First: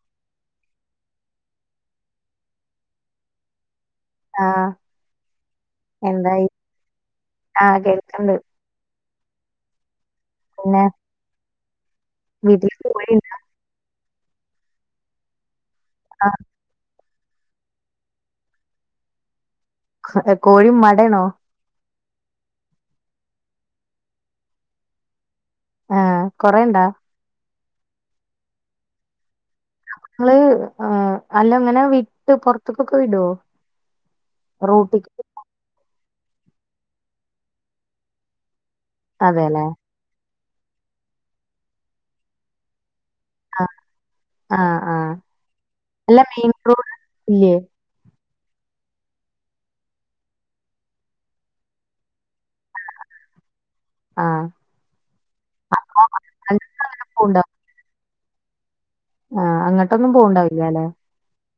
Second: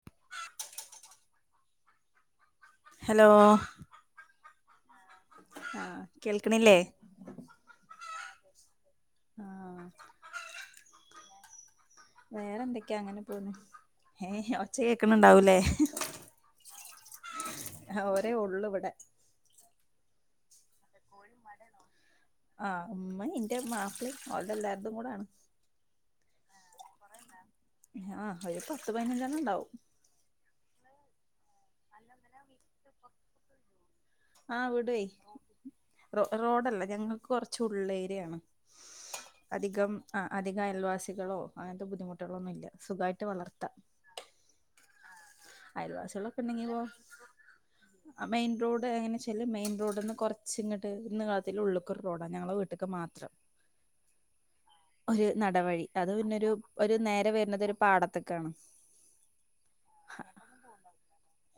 [inaudible] Hello ആ ആ കേൾക്ണില്ലേ ആ കേൾക്കിണ്ട് ആ പിന്നെ വേറെ വീട്ടില് എന്തൊക്കെയാ അങ്ങനെ കോഴിണ്ട് പോന്ണ് ഏ ഒച്ച കേക്കണണ്ടാവൂലേ ആ ആവരെ ഉള്ളു ഇവിടെ കോഴിമ്മാടെയാണോ ആ ഉമ്മ ഇന്റെ മാപ്പിളീം ഓലത് എല്ലാരിതും കൂടൊണ് ആ കൊറെണ്ടാ ആ ഒര് പത്ത് പതിനഞ്ചണ്ണം ണ്ടാവും ങ്ങള് അല്ല ഇങ്ങനെ വിട്ട് പൊറത്തക്കൊക്കെ വിടോ ആ വിടേ റോട്ടിക്ക് റോഡല്ല ഞങ്ങൾക്ക് കൊറച്ച ഉള്ള ഏരിയാണ് അതെല്ലേ അധികം ആ അധിക അയൽവാസികളോ അങ്ങനത്തെ ബുദ്ധിമുട്ടുകളോ ഒന്നുല്ല സുഗായിട്ട് വളർത്താം ആ ആ അല്ല മെയിൻ റോഡ് ഇല്യേ ആ മെയിൻറോഡ് അത് എങ്ങനെചാല് മെയിൻ റോഡ്ന്ന് കുറച് ഇങ്ങട്ട് നീളത്തിൽ ഉള്ളിക് ര്റോഡാ ഞങ്ങളെ വീട്ട്ക്ക് മാത്രം ആ ഒരു നടവഴി അത് പിന്നെരു ഒരു നേരെ വരുന്നത് ഒരു പാടത്ത്ക്കാണ് ആ അങ്ങട്ടൊന്നും പോവണ്ടാവില്ല അല്ലേ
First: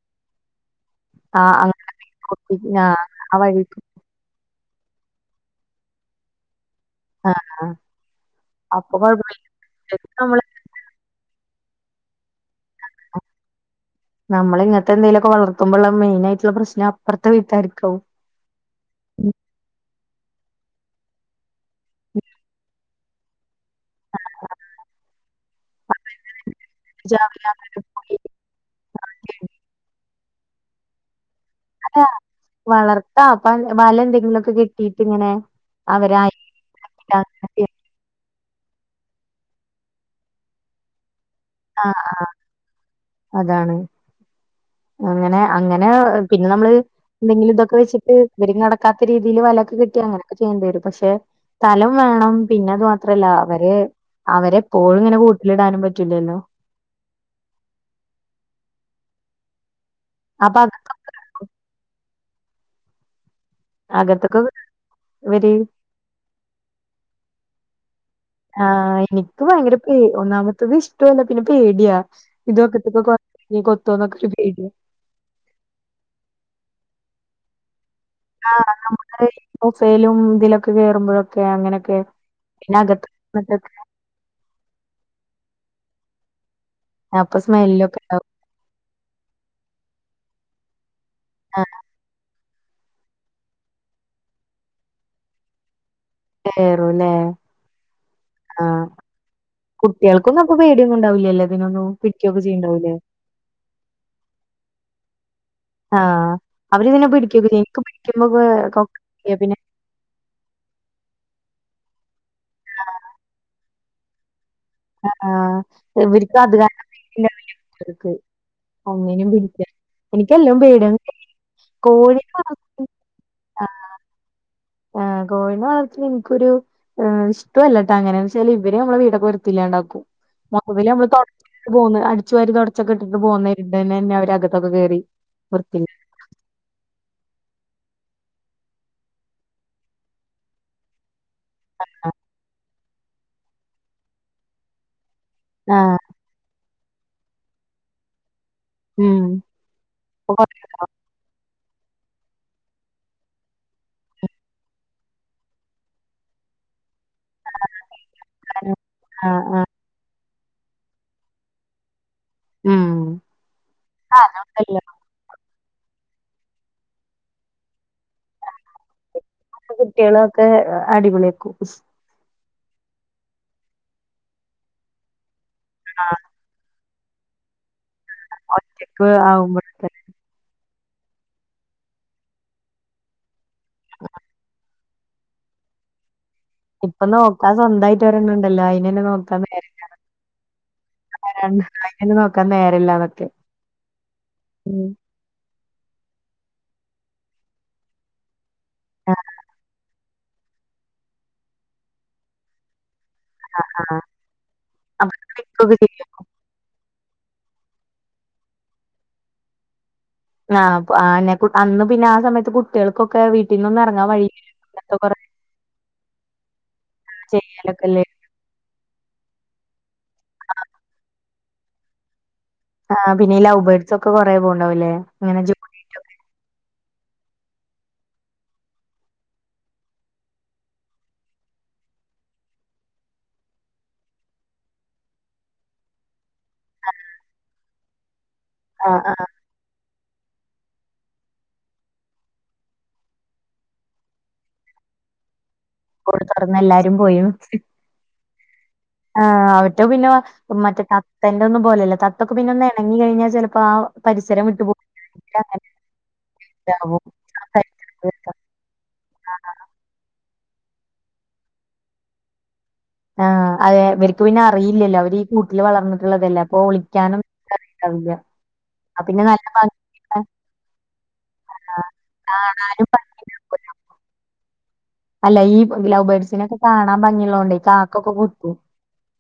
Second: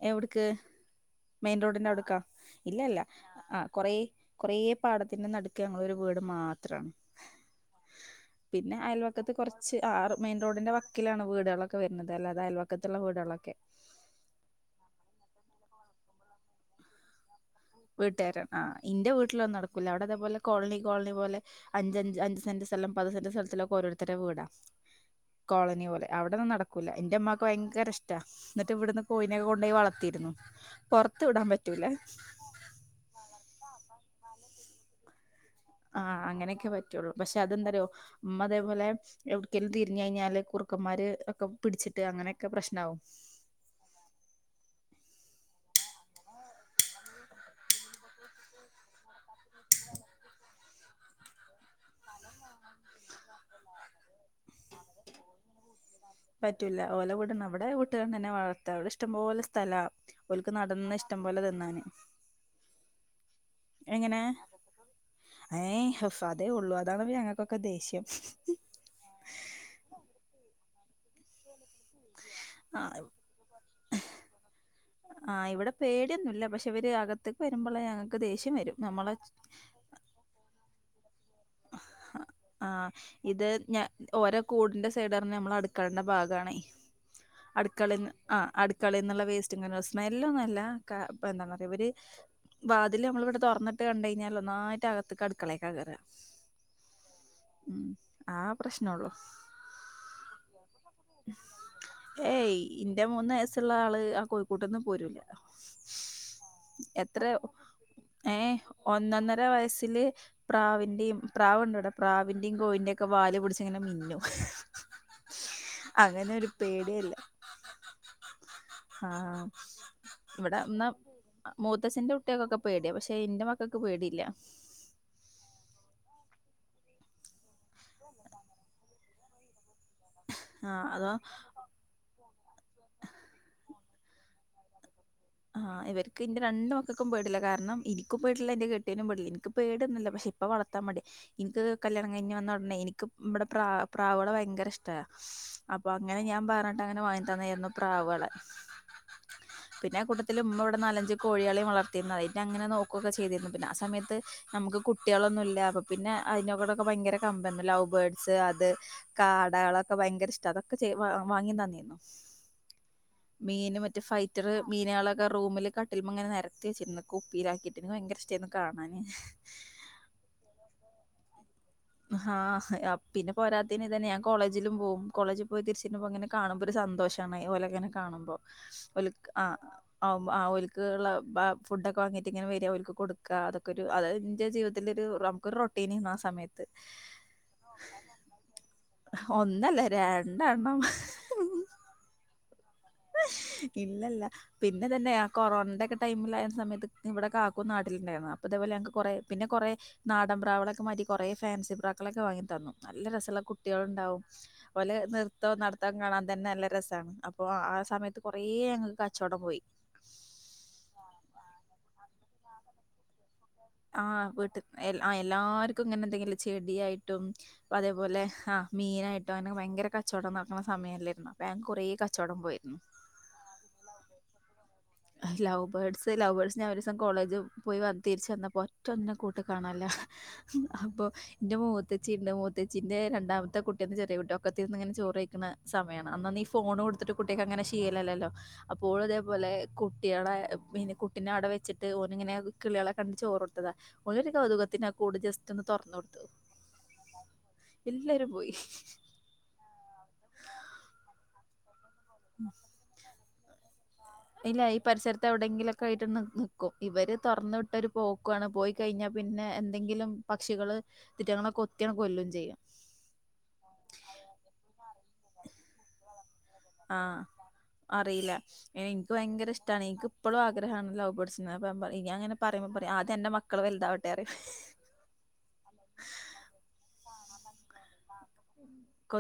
എവിട്ക്ക് ആഹ് മെയിൻ അങ്ങട്ട് റോഡിന്റെ അവിടുക്കാ ആഹ് ആ ഇല്ലല്ല ആ വഴിക്ക് കൊറ കുറെേ പാടത്തിന്റെ നടുക് ഞങ്ങളെ ഒരു വീട് മാത്രാണ് ആ ആ പിന്നെ അയൽവക്കത്ത് കുറച്ച് ആറ് മെയിൻ നമ്മള് റോഡിന്റെ വ വക്കിലാണ് വീടുകളൊക്കെ വരുന്നത് അല്ലതെ അയൽവക്കത്തുള്ള വീടളൊക്കെ നമ്മള് ഇങ്ങനത്തെന്തങ്കിലൊക്കെ വളർത്തുമ്പോ മെയിനയിട്ടുള്ള പ്രശ്നം അപ്റത്തെ വീട്ടാരിക്ക വീട്ടരൻ ആ ന്റെ വീട്ടിലൊന്നും നടക്കൂല്ല അവിടെ അതേപോലെ കോളനി കോളനി പോലെ അഞ്ച്ഞ്ച് അഞ്ച് സെന്റ് സ്ഥം പത്ത് സെന്റ് സ്ഥലൊക്കെ ഓരോര് ത്തര വീടാ കോളനി പോലെ അവിടന്നും നടക്കൂല ന്റെ മ്മാക്ക് വീട്ടാര്ക്കാവും ഭയങ്കര ഇഷ്ട റ്റ എന്നിട്ട് ഇവിടുന്ന് കോയിനൊക്കെ കൊണ്ടോയി വളർത്തിരുന്നു പുറത്ത് വിടാൻ പറ്റൂല വളർത്താ അപ്പ വല എന്തെങ്കിലുക്കെ കെട്ടിട്ട് ഇങ്ങനെ ആഹ് അവരായിട്ട് അങ്ങനെയൊക്കെ പറ്റുള്ളൂ പക്ഷെ അങ്ങനെ അതെന്താറിയോ മ്മ അതേപോലെ എവിടക്കേലും തിരിഞ്ഞ് കഴിഞ്ഞാല് കുറുക്കമ്മാര് ഒക്കെ ആ പിടിച്ചിട്ട് അങ്ങനെയൊക്കെ പ്രശ്നാവും അതാണ് അങ്ങനെ അങ്ങനെ പിന്നെ നമ്മള് എന്തെങ്കിലും ഇതാക്കെ വെച്ചിട്ട് ഇവര് നടക്കാത്ത രീതിയിൽ വലൊക്കെ കിട്ടി അങ്ങനൊക്കെ ചെയ്യേണ്ടിവരും പക്ഷെ സ്ഥലം വേണം പിന്നെ അതു മാത്രല്ല അവര് അവരെപ്പോഴും ഇങ്ങനെ കൂട്ടിലിടാനും പറ്റൂലല്ലോ പറ്റൂല ഓല അവിടെ കട്ടുകാര തന്നെ വളർത്ത അവിടെ ഇഷ്ടംപോലെ സ്ഥല അവ ഓലക്ക് അപ്പൊ അക നടന്ന ഇഷ്ടം പോലെ തിന്നാന് എങ്ങനെ അകത്തൊക്കെ ഇവര് ഏഹ്ഫേ അതേ ഉള്ളൂ അതാണ് ഞങ്ങൾക്കൊക്കെ ദേഷ്യം ആഹ് എനിക്ക് ഭയങ്കര പേ ഒന്നാമത്തത് ഇഷ്ടോല്ല പിന്നെ പേടിയാ ആഹ് ഇതൊക്കെത്തക്കെ ഞ് കൊത്തൊന്നൊക്കെ ഒരു പേടിയാ ആഹ് ഇവിടെ പേടിയൊന്നും ഇല്ല പക്ഷെ ഇവര് അകത്തേക്ക് വരുമ്പോള ഞങ ആ നമുക്ക് ഈ ബൊഫേലും ഇതിലൊക്കെ കേറുമ്പോഴും ക്കെ അങ്ങനെക്കെ ആഹ് പിന്നകത്ത് ഇത് [unintelligible] ഞ ഓരോ കൂടിന്റെ സൈഡറിന്നു നമ്മൾ അടുക്കളന്റെ ഭാഗാണേ അപ്പൊ അടുക്കള സ്മെല്ലൊക്കെ ഉണ്ടാവും ആഹ് അടുക്കളന്നുള്ള വേസ്റ്റ് ഇങ്ങന സ്മെല്ലൊന്നല്ല ക്ക ഇപ്പൊ ആ ന്താപറിയാ ഇവര് വാതില് നമ്മൾ ഇവിടെ തൊർന്നിട്ട് കണ്ട് കഴിഞ്ഞാല് ഒന്നായിട്ട് അകത്തക്ക് അടുക്കളേക്ക കേറാ കേറൂല്ലെ ആഹ് പ്രശ്നൊള്ളൂ കുട്ടികൾക്കൊന്നും അപ്പൊ പേടിയൊന്നും ഉണ്ടാവില്ലല്ലോ ഇതിനൊന്നും പിടിക്കൊക്കെ ഏയ് ചെയ്യണ്ടാവൂലേ ഇന്റെ മൂന്ന് വയസ്സുള്ള ആള് ആ കൂട്ട്ന്ന് പോരൂല്ല ആഹ് അവരിതിനെ എത്ര പിടിക്കൊക്കെ ചെയ്യും എനിക്ക് പിടിക്കുമ്പോ കൊ ഏഹ് കൊക്കെ ഒന്നൊന്നര പിന്നെ വയസ്സില് പ്രാവിന്റിം പ്രാവുണ്ടിവിടെ പ്രാവിന്റിം കോയിന്റൊക്കെ വാല് പിടിച്ച് ഇങ്ങനെ മിന്നും ആഹ് അങ്ങനെ ഇവർക്ക് ഒരു അത് കാ പേടിയല്ല ആഹ് ഇവിടെന്ന് പേടിയാണ് മൂത്തച്ചന്റെ കോഴിനെ വളർത്ത കുട്ടികക്കൊക്കെ പേടിയ പക്ഷെ ഇന്റെ മക്കക്ക് പേടില്ല കോഴിനെ വളർത്തി ഇൻക്കൊരു ഇഷ്ടല്ലട്ടാ അങ്ങനന്ന് വെച്ചാൽ ഇവരേ നമ്മടെ വീടൊ ത്തില്ലാണ്ടാക്കും ആഹ് മൊത്തത്തില് നമ്മള് അതോ തൊട പോന്ന് അടിച്ചു വാരി തൊടച്ചൊക്കെ ഇട്ടിട്ട് പോന്നതേ ഇണ്ട് തന്നെ അവര് അകത്തൊക്കെ കയറി ആഹ് ഇവര് ക്ക് ന്റെ രണ്ട് മക്കൾക്കും പേടില്ല കാരണം ഇനിക്കും പേടില്ല എന്റെ കെട്ട്യോനും പേടില്ല എനിക്ക് പേട്യൊന്നുല്ല പക്ഷെ ഇപ്പ വർത്താൻ മട്യാ ഇൻക്ക് കല്യാണം കഴിഞ്ഞ് വന്ന ഉടനെ ഇൻക്ക് ഇമ്മടെ പ്രാ പ്രാവോളെ ഭയങ്കര ഇഷ്ട അപ്പൊ ആഹ് അങ്ങനെ ഞാൻ പറഞ്ഞിട്ട് അങ്ങനെ വങ്ങി തന്നായിരുന്നു പ്രാവുകളെ ഉം പിന്നെ കൂട്ടത്തിൽ ഉമ്മ ഇവിടെ നാലഞ്ച് കോഴിയളിം വളർത്തിരുന്ന് അതി അങ്ങനെ നോക്കുഒക്കെ ചെയ്തിരുന്നു പിന്നെ ആ സമയത്ത് നമുക്ക് കുട്ടികളൊന്നുല്ല അപ്പൊ പിന്നെ അതിനവിടൊക്കെ ഭയങ്കര ലവ് ബേഡ്സ് അത് ആഹ് ആഹ് കാടകളൊ ഭയങ്കര ഇഷ്ട അതൊക്കെ വാങ്ങി തന്നിരുന്നു ഉം മീന് മറ്റേ ഫൈറ്റർ അല്ലാത്ത മീനാളൊക്കെ റൂമില് കട്ടിൽമെക്കെ നെരത്തി വെച്ചിര്ന്ന് കുപ്പിയിലാക്കിട്ട് ൻക്ക് ഭയങ്കര ഇഷ്ടാര്ന്നു കാണാന് കുട്ടികളൊക്കെ അടിപൊളിയേക്കും ആഹ് പിന്നെ പോരാത്തേന് ഇതന്ന ഞാൻ കോളേജിലും പോകും കോളേജിൽ പോയി തിരിച്ചിങ്ങനെ കാണുമ്പോ ഒരു സന്തോഷാണേ ഓലെങ്ങനെ കാണുമ്പോ ഒറ്റക്ക് ഒലുക്ക് ആവുമ്പോഴൊക്കെ ആഹ് ആഹ് ഓല്ക്ക് ഉള്ള ഫുഡൊക്കെ വാങ്ങിട്ട് ഇങ്ങനെ വരിക ഓല്ക്ക് കൊടുക്ക അതൊക്കെ ഒരു അത് ൻ്റെ ജീവിതത്തി ൻ്റൊരു റമുക്കൊരുറട്ടീനുണ്ടാ സമയത്ത് ഇപ്പൊ നോക്കാ സ്വന്തമായിട്ട് ഒരെണ്ണം ഉണ്ടല്ലോ അയിനെന്നെ ഒന്നല്ല രണ്ടെണ്ണം അങ്ങനെ നോക്കാൻ നേരല്ലാതെ ഇല്ലല്ല പിന്നെ തന്നേ കൊറോണന്റൊക്കെ ടൈമിലായ്ന്ന സമയത്ത് ഇവടെ കാക്കും നാട്ടില് ഇണ്ടായിരുന്നു അപ്പ ഇതേ പോലേ കൊറേ ആഹ് പിന്നെ കൊറേ നാടൻ പ്രാവേളൊക്കെ മാറ്റി കൊറേ ഫാൻസി പ്രാക്കെളൊക്കെ വാങ്ങി തന്നു നല്ല രസള്ള ആഹ് കുട്ട്യേള്ണ്ടാവും ഓലെ അപ്പൊ നിർത്തോം നിക്കൊക്കെ നടത്തോക്കെ ചെയ്യും കാണാൻ തന്നെ നല്ലെ രസാണ് അപ്പോ ആ സമയത്ത് കൊറേ ഞങ്ങക്ക് കച്ചോടം പോയി ആഹ് ആന്നെ അന്ന് പിന്നെ ആ സമയത്ത് കുട്ട്യേൾക്കൊക്കെ വീട്ടിൽന്നൊന്നും എറങ്ങാൻ വഴീല്ലല്ലോ എല്ലാർക്കുങ്ങനെന്തെങ്കിലും ചെടിയായിട്ടും അതേ ചെയ്യലൊക്കെല്ലേ പോലെ ആഹ് മീനായിട്ടും അങ്ങനൊക്കെ ഭയങ്കെരെ ക കച്ചോടം നടക്ക്ണ് സമയല്ലേർന്നോ പ്പം ങ്ങ് കൊറേ കച്ചോടം പോയീർ. ആഹ് പിന്നെ ഈ ലൗ ബേർഡ്സൊക്കെ കൊറേ പോക്ണ്ടാവൂല്ലേ? ലൗബ് ബേഡ്സ് ലൗ ബേർഡ്സ് ഞാ ഒരോസം കോളേജ് പോയി വ തിരിച്ചന്നപ്പോ ഒറ്റൊന്നിനും കൂട്ടീ കാണല്ലാ ഹ് ഹപ്പോ ന്റെ മൂത്തച്ചിണ്ട് മൂത്തച്ചിന്റെ രണ്ടാമത്തെ കുട്ട്യന്ന് ചെറിയ കുട്ട്യാ ഒക്കത്തിതിരുന്ന്ങ്ങന ചോറ് കഴിക്ക്ണ സമയാണ് അന്നൊന്നീ ഫോണ് കൊടുത്തിട്ട് കുട്ട്യേക്കങ്ങനെ ശീലല്ലല്ലോ ആഹ് ആഹ് അപ്പോയിതേപോലെ കുട്ട്യേളെ പിന്നെ കുട്ടിനെ അവിടെ വെച്ചിട്ട് ഓനിങ്ങനെ കിള്യേളെ കണ്ട് ചോറൊട്ത്തതാ ഓനൊര് കൗതുകത്തിനാ കൂട് ജസ് ചെന്ന് തൊറന്നോ കൂട് തൊറന്നെല്ലാരും പോയോ? എല്ലാരും പോയി. ആഹ് അവറ്റോ പിന്നെ മറ്റേ തത്തന്റെന്നും പോലല്ല തത്തൊക്ക് ഉം. പിന്നൊന്നെണങ്ങി കഴിഞ്ഞാ ചെലപ്പോ ആ പരിസരം വിട്ടു ഇല്ല ഈ പോകും പരിസരത്ത് എവിടെങ്കിലൊക്കെ ആയിട്ട് നിക്കും അങ്ങനെതാവും ഇവര് തുറന്ന് വിട്ടൊര് പോക്കുവ്വാണ് പോയി കഴിഞ്ഞാ പിന്നെ എന്തെങ്കിലും പക്ഷികള് തിറ്റ്ങ്ങളെ കൊത്ത്യാണ് കൊല്ലും ചെയ്യും. ആഹ് അതെ ഇവര്ക്ക് പിന്നറിയില്ലല്ലോ അവരീ കൂട്ടില് വളർന്നിട്ട്ള്ളതല്ലേ അപ്പൊ ഒളി ആഹ് അറിയില. അപ്പൊ എൻക്ക് പിന്നെ നല്ല ഭയങ്കരേഷ്ടാണ് ഭംഗി ഇൻക്കിപ്പളു ആഗ്രഹാണ് ലൗ ബേർഡ്സിനെ അപ്പ ഞാങ്ങനെ പറയുമ്പോ കാണാനും പറയു ഭംഗി ആദ്യന്റെ മക്ക മക്കള് വലുതാവട്ടേറയും അല്ല ഈ ലൗബേഡ്സിനൊക്കെ കാണാൻ ഭംഗിള്ളോണ്ടേ കാക്കൊക്കെ കൊത്തൂം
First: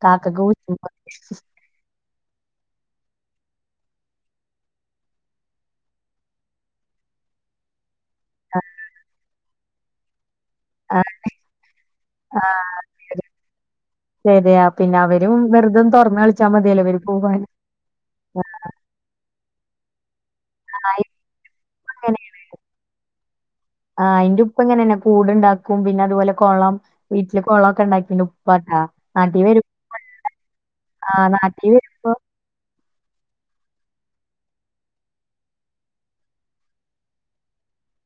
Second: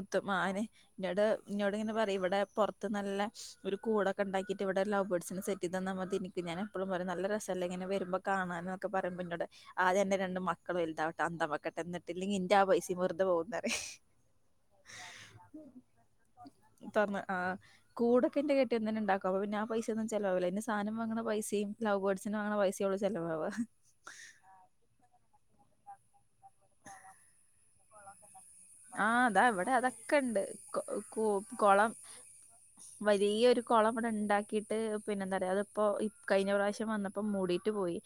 കാക്കക്ക് [unintelligible] ഇന്നോടിങ്ങനെ പറയു ഇവ് വിടെ പൊറത്ത് നല്ല ഒരു കൂടൊക്കെണ്ടാക്കിട്ട് ഇവിടെ ലവ് ബേഡ്സിന് സെറ്റെത് ന്നാൽ മതിനി ഞാനെപ്പളും പറയൂ നല്ല രെസല്ലേങ്ങനെ വെരുമ്പോ കാണാന് ന്നൊക്കെ പറയുമ്പന്നോട് ആദ്യൻ്റെ രണ്ട് മക്ക മക്കള് ആഹ് വെല്താവട്ടെ അത്തം വക്കട്ടെ ന്നട്ട് ഇല്ലെങ്കീ ഇന്റെ ആ പൈസിം വെർതെ പോകുന്നറിയും ശെരിയാ പിന്നവരും വെറുതൊന്ന് തൊറന്ന് കളിച്ചാൽ മതിയല്ലോ വര് പൂവ്വാൻ കൂടൊക്കെന്റെ കെട്ട്യോ തന്നെണ്ടാക്കൂ അപ്പോ പിന്നെ ആ പൈസേന്നും ചെലവാവുലന്നേ- സാനം നായും വാങ്ങ്ണ പൈസേം ലൗ അങ്ങനെ ബേർഡ്സിനെ വാങ്ങ്ണ പൈസേള്ളൂ ചെലവാവുവ ഇപ്പങ്ങനേന്നെ കൂട്ണ്ടാക്കും പിന്നെ അതുപോലെ കൊളം വീട്ടില് കൊളൊക്കെണ്ടാ പിന്നെ ഉപ്പട്ടാ ആ നാട്ടീ അതാ വെരു ഇവിടെ അതൊക്കെ ഉണ്ട് കൊ കു ആഹ് നാട്ടീ കൊളം വെരുമ്പോ വലിയൊരു കൊളം ഇവടെണ്ടാക്കിട്ട് പിന്നെന്താറയാ അതിപ്പോ ഈ കഴിഞ്ഞ പ്രാശ്യം വന്ന പ്പം മൂടീട്ട് പോയി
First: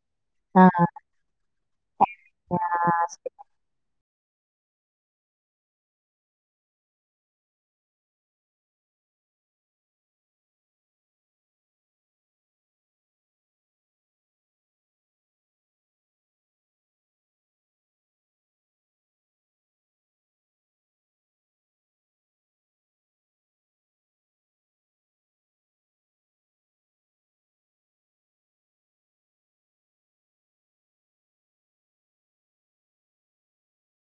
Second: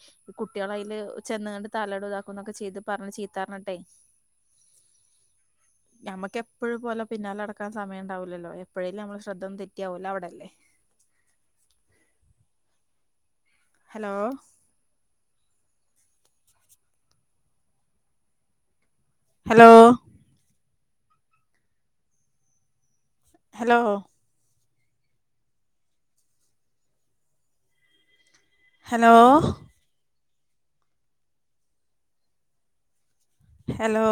ആഹ് കുട്ട്യേളയില് ചെന്ന്ങ്ങാണ്ട് തലടൂ ഇതാക്കുംന്നൊക്കെ ചെയ്ത് പറഞ്ഞ് ആഹ് ചീത്തറഞ്ഞിട്ടേ ഞമ്മക്കെപ്പഴുപ്പോലെ പിന്നാലടക്കാൻ സമയംണ്ടാവുലല്ലോ എപ്പോഴേലും അമ്മള് ശ്രദ്ധൊന്ന് തെറ്റ്യാ ഓലവ്ടെല്ലേ hello? Hello? Hello? Hello? Hello?